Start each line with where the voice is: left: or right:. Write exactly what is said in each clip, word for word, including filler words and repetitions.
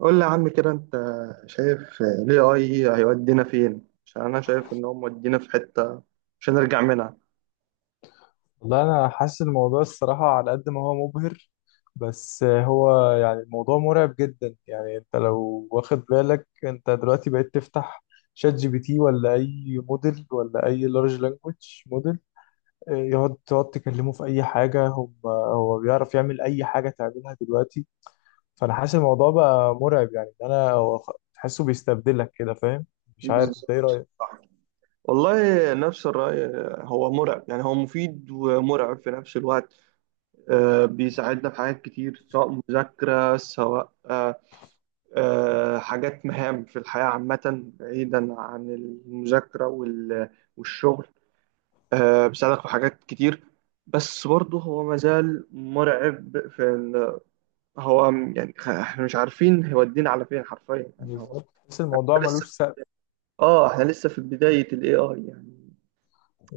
right: قول لي يا عم كده انت شايف ال إيه آي هيودينا فين؟ عشان انا شايف ان هو مودينا في حتة مش هنرجع منها.
left: والله انا حاسس الموضوع الصراحه على قد ما هو مبهر. بس هو يعني الموضوع مرعب جدا. يعني انت لو واخد بالك انت دلوقتي بقيت تفتح شات جي بي تي ولا اي موديل ولا اي لارج لانجوج موديل، يقعد تقعد تكلمه في اي حاجه، هم هو بيعرف يعمل اي حاجه تعملها دلوقتي. فانا حاسس الموضوع بقى مرعب، يعني إن انا هو خ- تحسه بيستبدلك كده، فاهم؟ مش عارف انت ايه
right: بالظبط،
left: رايك.
right: صح. والله نفس الرأي. هو مرعب، يعني هو مفيد ومرعب في نفس الوقت. آه، بيساعدنا في حاجات كتير سواء مذاكرة سواء آه، آه، حاجات مهام في الحياة عامة بعيدا عن المذاكرة وال- والشغل. آه، بيساعدك في حاجات كتير. بس برضه هو مازال مرعب في هو م- يعني خ- احنا مش عارفين هيودينا على فين حرفيا، يعني هو.
left: بالظبط، تحس
right: احنا
left: الموضوع
right: كنا لسه
left: ملوش سقف.
right: في اه احنا لسه في بداية الاي اي يعني.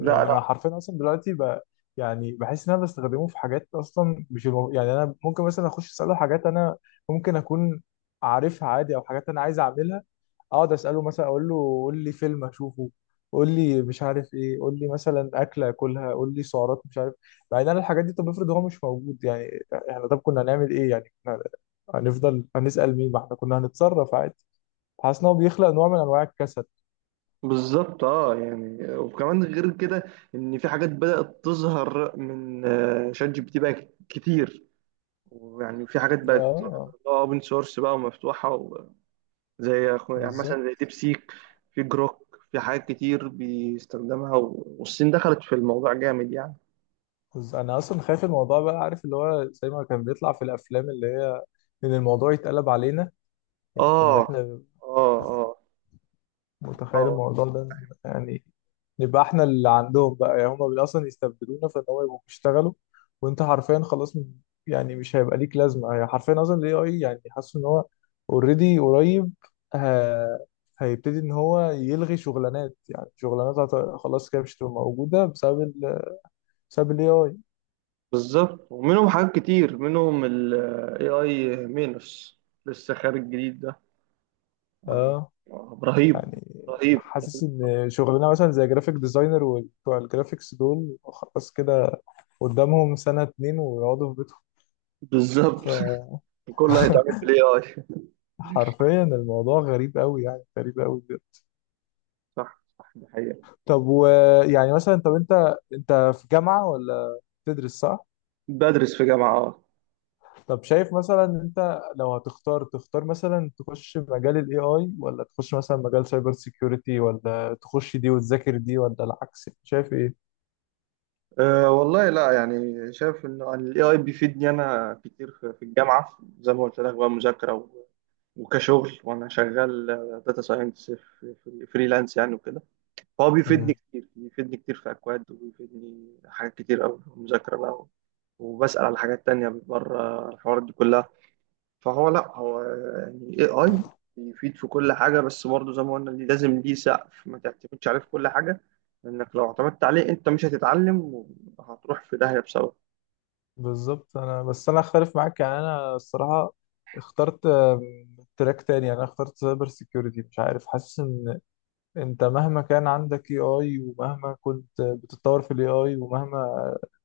right: لا لا.
left: انا حرفيا اصلا دلوقتي ب... يعني بحس ان انا بستخدمه في حاجات اصلا مش المو... يعني انا ممكن مثلا اخش اساله حاجات انا ممكن اكون عارفها عادي، او حاجات انا عايز اعملها. اقعد اساله، مثلا اقول له قول لي فيلم اشوفه، قول لي مش عارف ايه، قول لي مثلا اكله اكلها، قول لي سعرات مش عارف. بعدين انا الحاجات دي، طب افرض هو مش موجود، يعني احنا طب كنا هنعمل ايه؟ يعني كنا هنفضل هنسال مين؟ ما احنا كنا هنتصرف عادي. حاسس ان هو بيخلق نوع من انواع الكسل.
right: بالظبط، اه يعني وكمان غير كده ان في حاجات بدأت تظهر من آه، شات جي بي تي بقى ك- كتير. ويعني في حاجات بقت
left: اه،
right: اوبن سورس بقى ومفتوحة و- زي أخو- يعني مثلا
left: بالظبط.
right: زي ديب سيك. في جروك، في حاجات كتير بيستخدمها و- والصين دخلت في الموضوع جامد يعني.
left: بس انا اصلا خايف الموضوع، بقى عارف اللي هو زي ما كان بيطلع في الافلام، اللي هي ان الموضوع يتقلب علينا. يعني ان
right: اه
left: احنا
right: اه اه
left: متخيل
right: اه.
left: الموضوع ده؟ يعني نبقى احنا اللي عندهم بقى، يعني هم اصلا يستبدلونا، فان هم يبقوا بيشتغلوا وانت حرفيا خلاص م- يعني مش هيبقى ليك لازمه، يعني حرفيا اصلا الاي اي، يعني حاسس ان هو اوريدي قريب ه- هيبتدي ان هو يلغي شغلانات. يعني شغلانات هت- خلاص كده مش هتبقى موجوده، بسبب ال بسبب الاي اي.
right: بالظبط، ومنهم حاجات كتير منهم ال A I مينوس لسه خارج جديد ده. آه،
left: اه.
right: آه، رهيب،
left: يعني
right: رهيب
left: حاسس
right: رهيب.
left: ان شغلنا مثلا زي جرافيك ديزاينر وبتوع الجرافيكس دول خلاص كده، قدامهم سنة اتنين ويقعدوا في بيتهم.
right: بالظبط كله هيتعمل بال إيه آي.
left: فحرفيا الموضوع غريب قوي، يعني غريب قوي بجد.
right: صح صح، دي حقيقة.
left: طب ويعني مثلا، طب انت انت في جامعة ولا تدرس، صح؟
right: بدرس في جامعة اه
left: طب شايف مثلا، انت لو هتختار تختار مثلا تخش مجال الاي اي، ولا تخش مثلا مجال سايبر سيكيورتي، ولا تخش دي وتذاكر دي ولا العكس، شايف
right: آه، والله لا، يعني شايف انه ال إيه آي بيفيدني انا كتير في في الجامعة زي ما قلت لك بقى مذاكرة و- وكشغل، وانا شغال داتا ساينس في فريلانس يعني وكده. هو بيفيدني
left: ايه؟
right: كتير، بيفيدني كتير في أكواد، وبيفيدني حاجات كتير أوي مذاكرة بقى، وبسأل على حاجات تانية بره الحوارات دي كلها. فهو، لأ، هو يعني إيه آي بيفيد في كل حاجة، بس برضه زي ما قلنا ليه- لازم ليه سقف، ما تعتمدش عليه في كل حاجة. لأنك لو اعتمدت عليه أنت مش هتتعلم، وهتروح في داهية بسببه.
left: بالظبط. انا بس انا اختلف معاك، يعني انا الصراحه اخترت آم، تراك تاني. يعني انا اخترت سايبر سيكيورتي، مش عارف، حاسس ان انت مهما كان عندك اي اي، ومهما كنت بتتطور في الاي اي، ومهما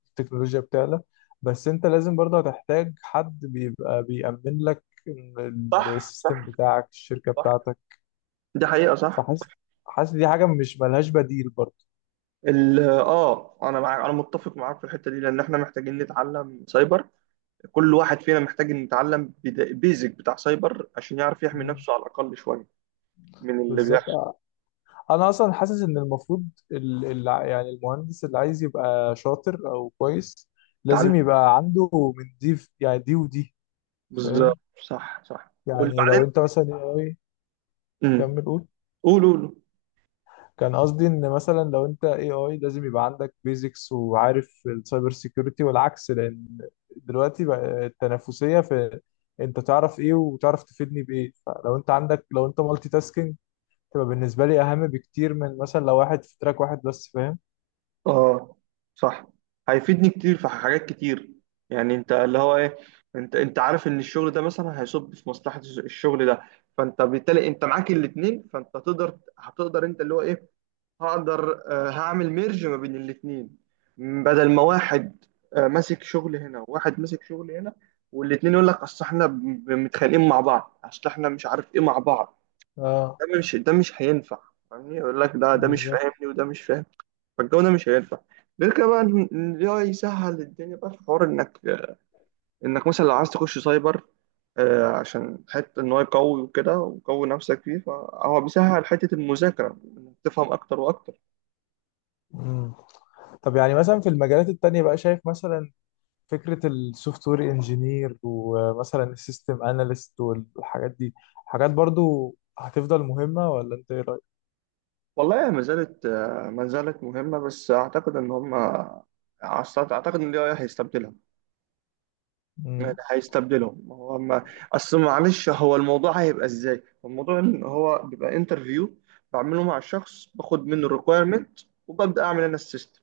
left: التكنولوجيا بتعلى، بس انت لازم برضه هتحتاج حد بيبقى بيأمن لك ال-
right: صح صح
left: السيستم بتاعك، الشركه
right: صح،
left: بتاعتك.
right: دي حقيقة، صح.
left: فحاسس حاسس دي حاجه مش ملهاش بديل برضه.
right: ال- اه انا معاك، انا متفق معاك في الحته دي، لان احنا محتاجين نتعلم سايبر. كل واحد فينا محتاج إن يتعلم بيزك بتاع سايبر عشان يعرف يحمي
left: مم.
right: نفسه على الأقل شوية من اللي
left: بالظبط.
right: بيحصل.
left: انا اصلا حاسس ان المفروض ال... ال... يعني المهندس اللي عايز يبقى شاطر او كويس
right: يتعلم.
left: لازم يبقى عنده من دي في- يعني دي ودي،
right: بالظبط.
left: فاهم.
right: صح صح،
left: يعني
right: وبعدين
left: لو انت مثلا اي اي،
right: امم
left: كمل قول.
right: قول قول.
left: كان قصدي ان مثلا لو انت اي اي لازم يبقى عندك بيزكس وعارف السايبر سيكيورتي، والعكس. لان دلوقتي بقى التنافسية في انت تعرف ايه وتعرف تفيدني بايه. فلو انت عندك، لو انت مالتي تاسكينج، تبقى بالنسبة لي اهم بكتير من مثلا لو واحد في تراك واحد بس، فاهم.
right: اه، صح. هيفيدني كتير في حاجات كتير، يعني انت اللي هو ايه، انت انت عارف ان الشغل ده مثلا هيصب في مصلحة الشغل ده، فانت بالتالي انت معاك الاتنين، فانت تقدر هتقدر انت اللي هو ايه، هقدر آه، هعمل ميرج ما بين الاتنين، م- بدل ما واحد آه، ماسك شغل هنا وواحد ماسك شغل هنا، والاتنين يقول لك اصل احنا ب- ب- متخانقين مع بعض، اصل احنا مش عارف ايه مع بعض.
left: اه،
right: ده مش ده مش هينفع. فاهمني، يقول لك ده ده مش
left: بالظبط.
right: فاهمني، وده مش فاهم. فالجو ده مش هينفع. غير كده بقى إن- إن ال إيه آي يسهل الدنيا بقى في حوار انك آه، انك مثلا لو عايز تخش سايبر، آه، عشان حتة إن هو يقوي وكده، وقوي نفسك فيه، فهو بيسهل حتة المذاكرة إنك تفهم أكتر وأكتر.
left: مم. طب يعني مثلا في المجالات التانية بقى، شايف مثلا فكرة السوفت وير انجينير ومثلا السيستم اناليست والحاجات دي، حاجات برضو هتفضل مهمة ولا انت ايه رأيك؟
right: والله ما زالت ما زالت مهمة، بس أعتقد إن هم أعتقد أعتقد إن ال إيه آي هيستبدلها، يعني
left: مم.
right: هيستبدلهم. هو ما أصل، معلش، هو الموضوع هيبقى إزاي؟ الموضوع إن هو بيبقى انترفيو بعمله مع الشخص، باخد منه الريكويرمنت وببدأ أعمل أنا السيستم.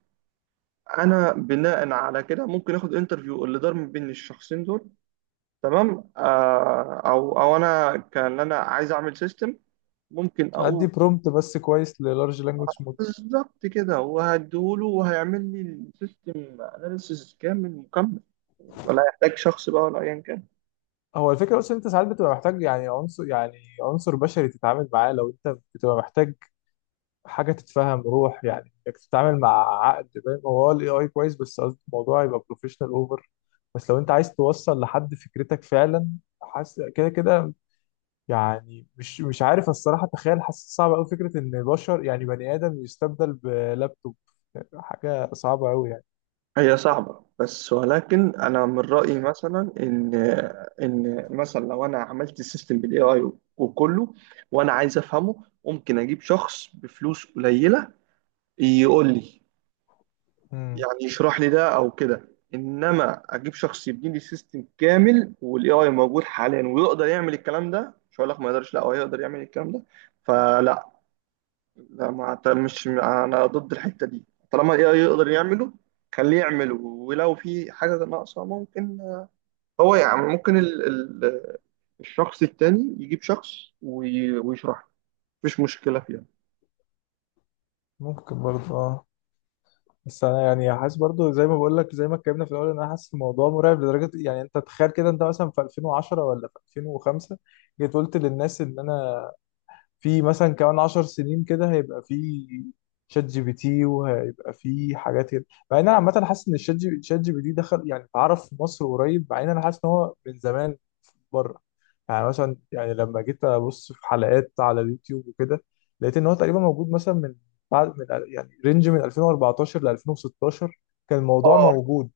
right: أنا بناء على كده ممكن آخد انترفيو اللي دار ما بين الشخصين دول، تمام. آه أو أو أنا كان أنا عايز أعمل سيستم، ممكن
left: ادي
right: أقول
left: برومبت بس كويس للارج لانجوج مود.
right: بالظبط كده وهديهوله، وهيعمل لي السيستم اناليسيس كامل مكمل، ولا يحتاج شخص بقى، ولا ايا كان.
left: هو الفكرة بس إن انت ساعات بتبقى محتاج، يعني عنصر يعني عنصر بشري تتعامل معاه، لو انت بتبقى محتاج حاجه تتفهم روح. يعني انك تتعامل مع عقد، فاهم. هو الاي اي كويس، بس قصدي الموضوع يبقى بروفيشنال اوفر، بس لو انت عايز توصل لحد فكرتك فعلا، حاسس كده كده. يعني مش مش عارف الصراحه، تخيل، حاسس صعب قوي فكره ان بشر، يعني بني ادم، يستبدل بلابتوب. حاجه صعبه قوي يعني.
right: هي صعبة، بس ولكن انا من رأيي مثلا ان ان مثلا لو انا عملت السيستم بالاي اي وكله، وانا عايز افهمه، ممكن اجيب شخص بفلوس قليلة يقول لي،
left: امم
right: يعني يشرح لي ده او كده. انما اجيب شخص يبني لي سيستم كامل، والاي اي موجود حاليا ويقدر يعمل الكلام ده، مش هقول لك ما يقدرش، لا هو يقدر يعمل الكلام ده. فلا، لا ما أعت- مش انا ضد الحته دي. طالما الاي اي يقدر يعمله خليه يعمله، ولو في حاجه ناقصه ممكن هو، يعني ممكن ال ال الشخص التاني يجيب شخص وي- ويشرح له، مفيش مشكله فيها.
left: ممكن برضه. اه. بس انا يعني حاسس برضه، زي ما بقول لك، زي ما اتكلمنا في الاول، ان انا حاسس الموضوع مرعب لدرجه. يعني انت تخيل كده، انت مثلا في ألفين وعشرة ولا في ألفين وخمسة جيت قلت للناس ان انا في مثلا كمان عشر سنين كده هيبقى في شات جي بي تي، وهيبقى في حاجات كده. مع ان انا عامه حاسس ان الشات جي شات جي بي تي دخل يعني اتعرف في مصر قريب، مع ان انا حاسس ان هو من زمان بره. يعني مثلا، يعني لما جيت ابص في حلقات على اليوتيوب وكده، لقيت ان هو تقريبا موجود مثلا من بعد من، يعني رينج من ألفين وأربعة عشر ل ألفين وستة عشر كان الموضوع
right: اه
left: موجود.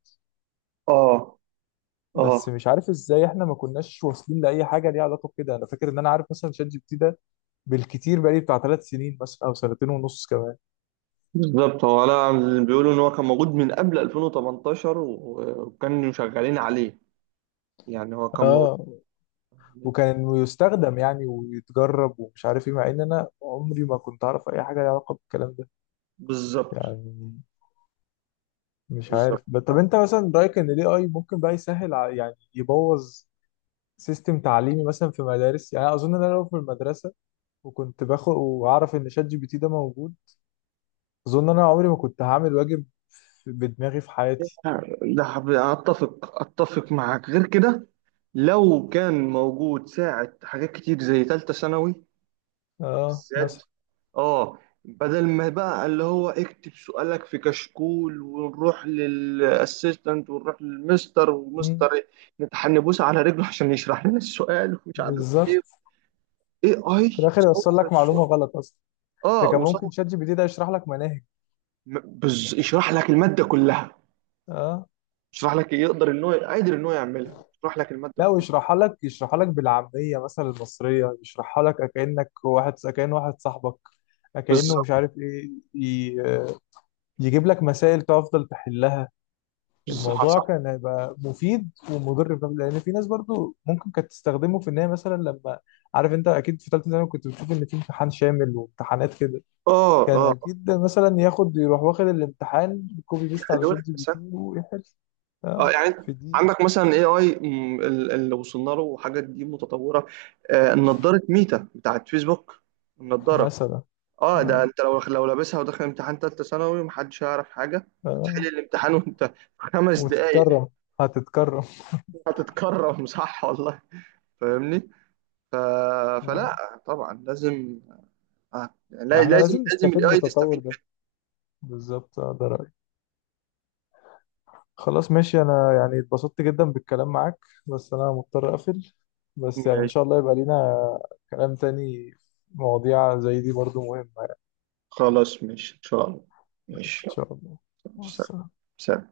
right: اه اه،
left: بس مش عارف ازاي احنا ما كناش واصلين لاي حاجه ليها علاقه بكده. انا فاكر ان انا عارف مثلا شات جي بي تي ده بالكتير بقالي بتاع ثلاث سنين مثلا او سنتين ونص كمان.
right: بالظبط. هو انا بيقولوا ان هو كان موجود من قبل ألفين وتمنتاشر و- وكانوا شغالين عليه، يعني هو كان موجود.
left: اه، وكان يستخدم يعني ويتجرب ومش عارف ايه، مع ان انا عمري ما كنت اعرف اي حاجه ليها علاقه بالكلام ده.
right: بالظبط
left: يعني مش
right: بالظبط.
left: عارف ب- طب انت مثلا رايك ان الاي اي ممكن بقى يسهل ع- يعني يبوظ سيستم تعليمي مثلا في مدارس. يعني أنا اظن ان انا لو في المدرسه وكنت باخد واعرف ان شات جي بي تي ده موجود، اظن انا عمري ما كنت هعمل واجب في- بدماغي في حياتي.
right: ده حب- اتفق اتفق معاك. غير كده، لو كان موجود ساعة حاجات كتير زي تالتة ثانوي
left: اه،
right: بالذات،
left: مثلا.
right: اه، بدل ما بقى اللي هو اكتب سؤالك في كشكول، ونروح للاسيستنت، ونروح للمستر،
left: مم.
right: ومستر إيه، نتحنبوس على رجله عشان يشرح لنا السؤال ومش عارف ايه،
left: بالظبط،
right: اي اي
left: في الاخر يوصل
right: صور
left: لك معلومه
right: الصور.
left: غلط اصلا.
right: اه،
left: انت كان ممكن
right: وصور.
left: شات جي بي تي ده يشرح لك مناهج.
right: م- بز... يشرح لك الماده كلها.
left: اه.
right: يشرح لك يقدر ان هو قادر ان هو يعملها، يشرح لك الماده
left: لا،
right: كلها.
left: ويشرحها لك، يشرحها لك بالعاميه مثلا المصريه، يشرحها لك كانك واحد كان واحد صاحبك، كانه
right: بالظبط،
left: مش عارف ايه. ي- يجيب لك مسائل تفضل تحلها.
right: بالظبط
left: الموضوع
right: صح.
left: كان هيبقى مفيد ومضر في نفس- لان في ناس برضو ممكن كانت تستخدمه في ان هي مثلا لما، عارف انت اكيد في ثالثه ثانوي كنت بتشوف ان في امتحان شامل وامتحانات كده،
right: اه
left: كان
right: اه.
left: اكيد مثلا ياخد يروح واخد الامتحان كوبي بيست على
right: يحلوا
left: شات
right: لك
left: جي بي
right: مثلا.
left: تي ويحل.
right: اه،
left: اه،
right: يعني أنت
left: في دقيقه
right: عندك مثلا اي اي اللي وصلنا له، حاجات دي متطوره. آه نظاره ميتا بتاعت فيسبوك، النظاره.
left: مثلا.
right: اه، ده
left: آه.
right: انت لو لو لابسها وداخل امتحان ثالثه ثانوي، محدش هيعرف حاجه. هتحل
left: آه.
right: الامتحان وانت في خمس دقايق.
left: وتتكرم. هتتكرم.
right: هتتكرم، صح والله. فاهمني. ف...
left: آه.
right: فلا طبعا لازم. آه. لا،
left: يعني احنا
right: لازم
left: لازم
right: لازم
left: نستفيد
right: الاي
left: بالتطور
right: تستفيد
left: ده. بالظبط، آه، ده رأيي. خلاص ماشي، انا يعني اتبسطت جدا بالكلام معاك، بس انا مضطر اقفل.
right: منه.
left: بس يعني ان
right: ماشي.
left: شاء الله يبقى لينا كلام تاني، مواضيع زي دي برضو مهمة يعني.
right: خلاص ماشي، ان شاء الله.
left: ان
right: ماشي.
left: شاء الله. مع
right: سلام.
left: السلامة.
right: سلام.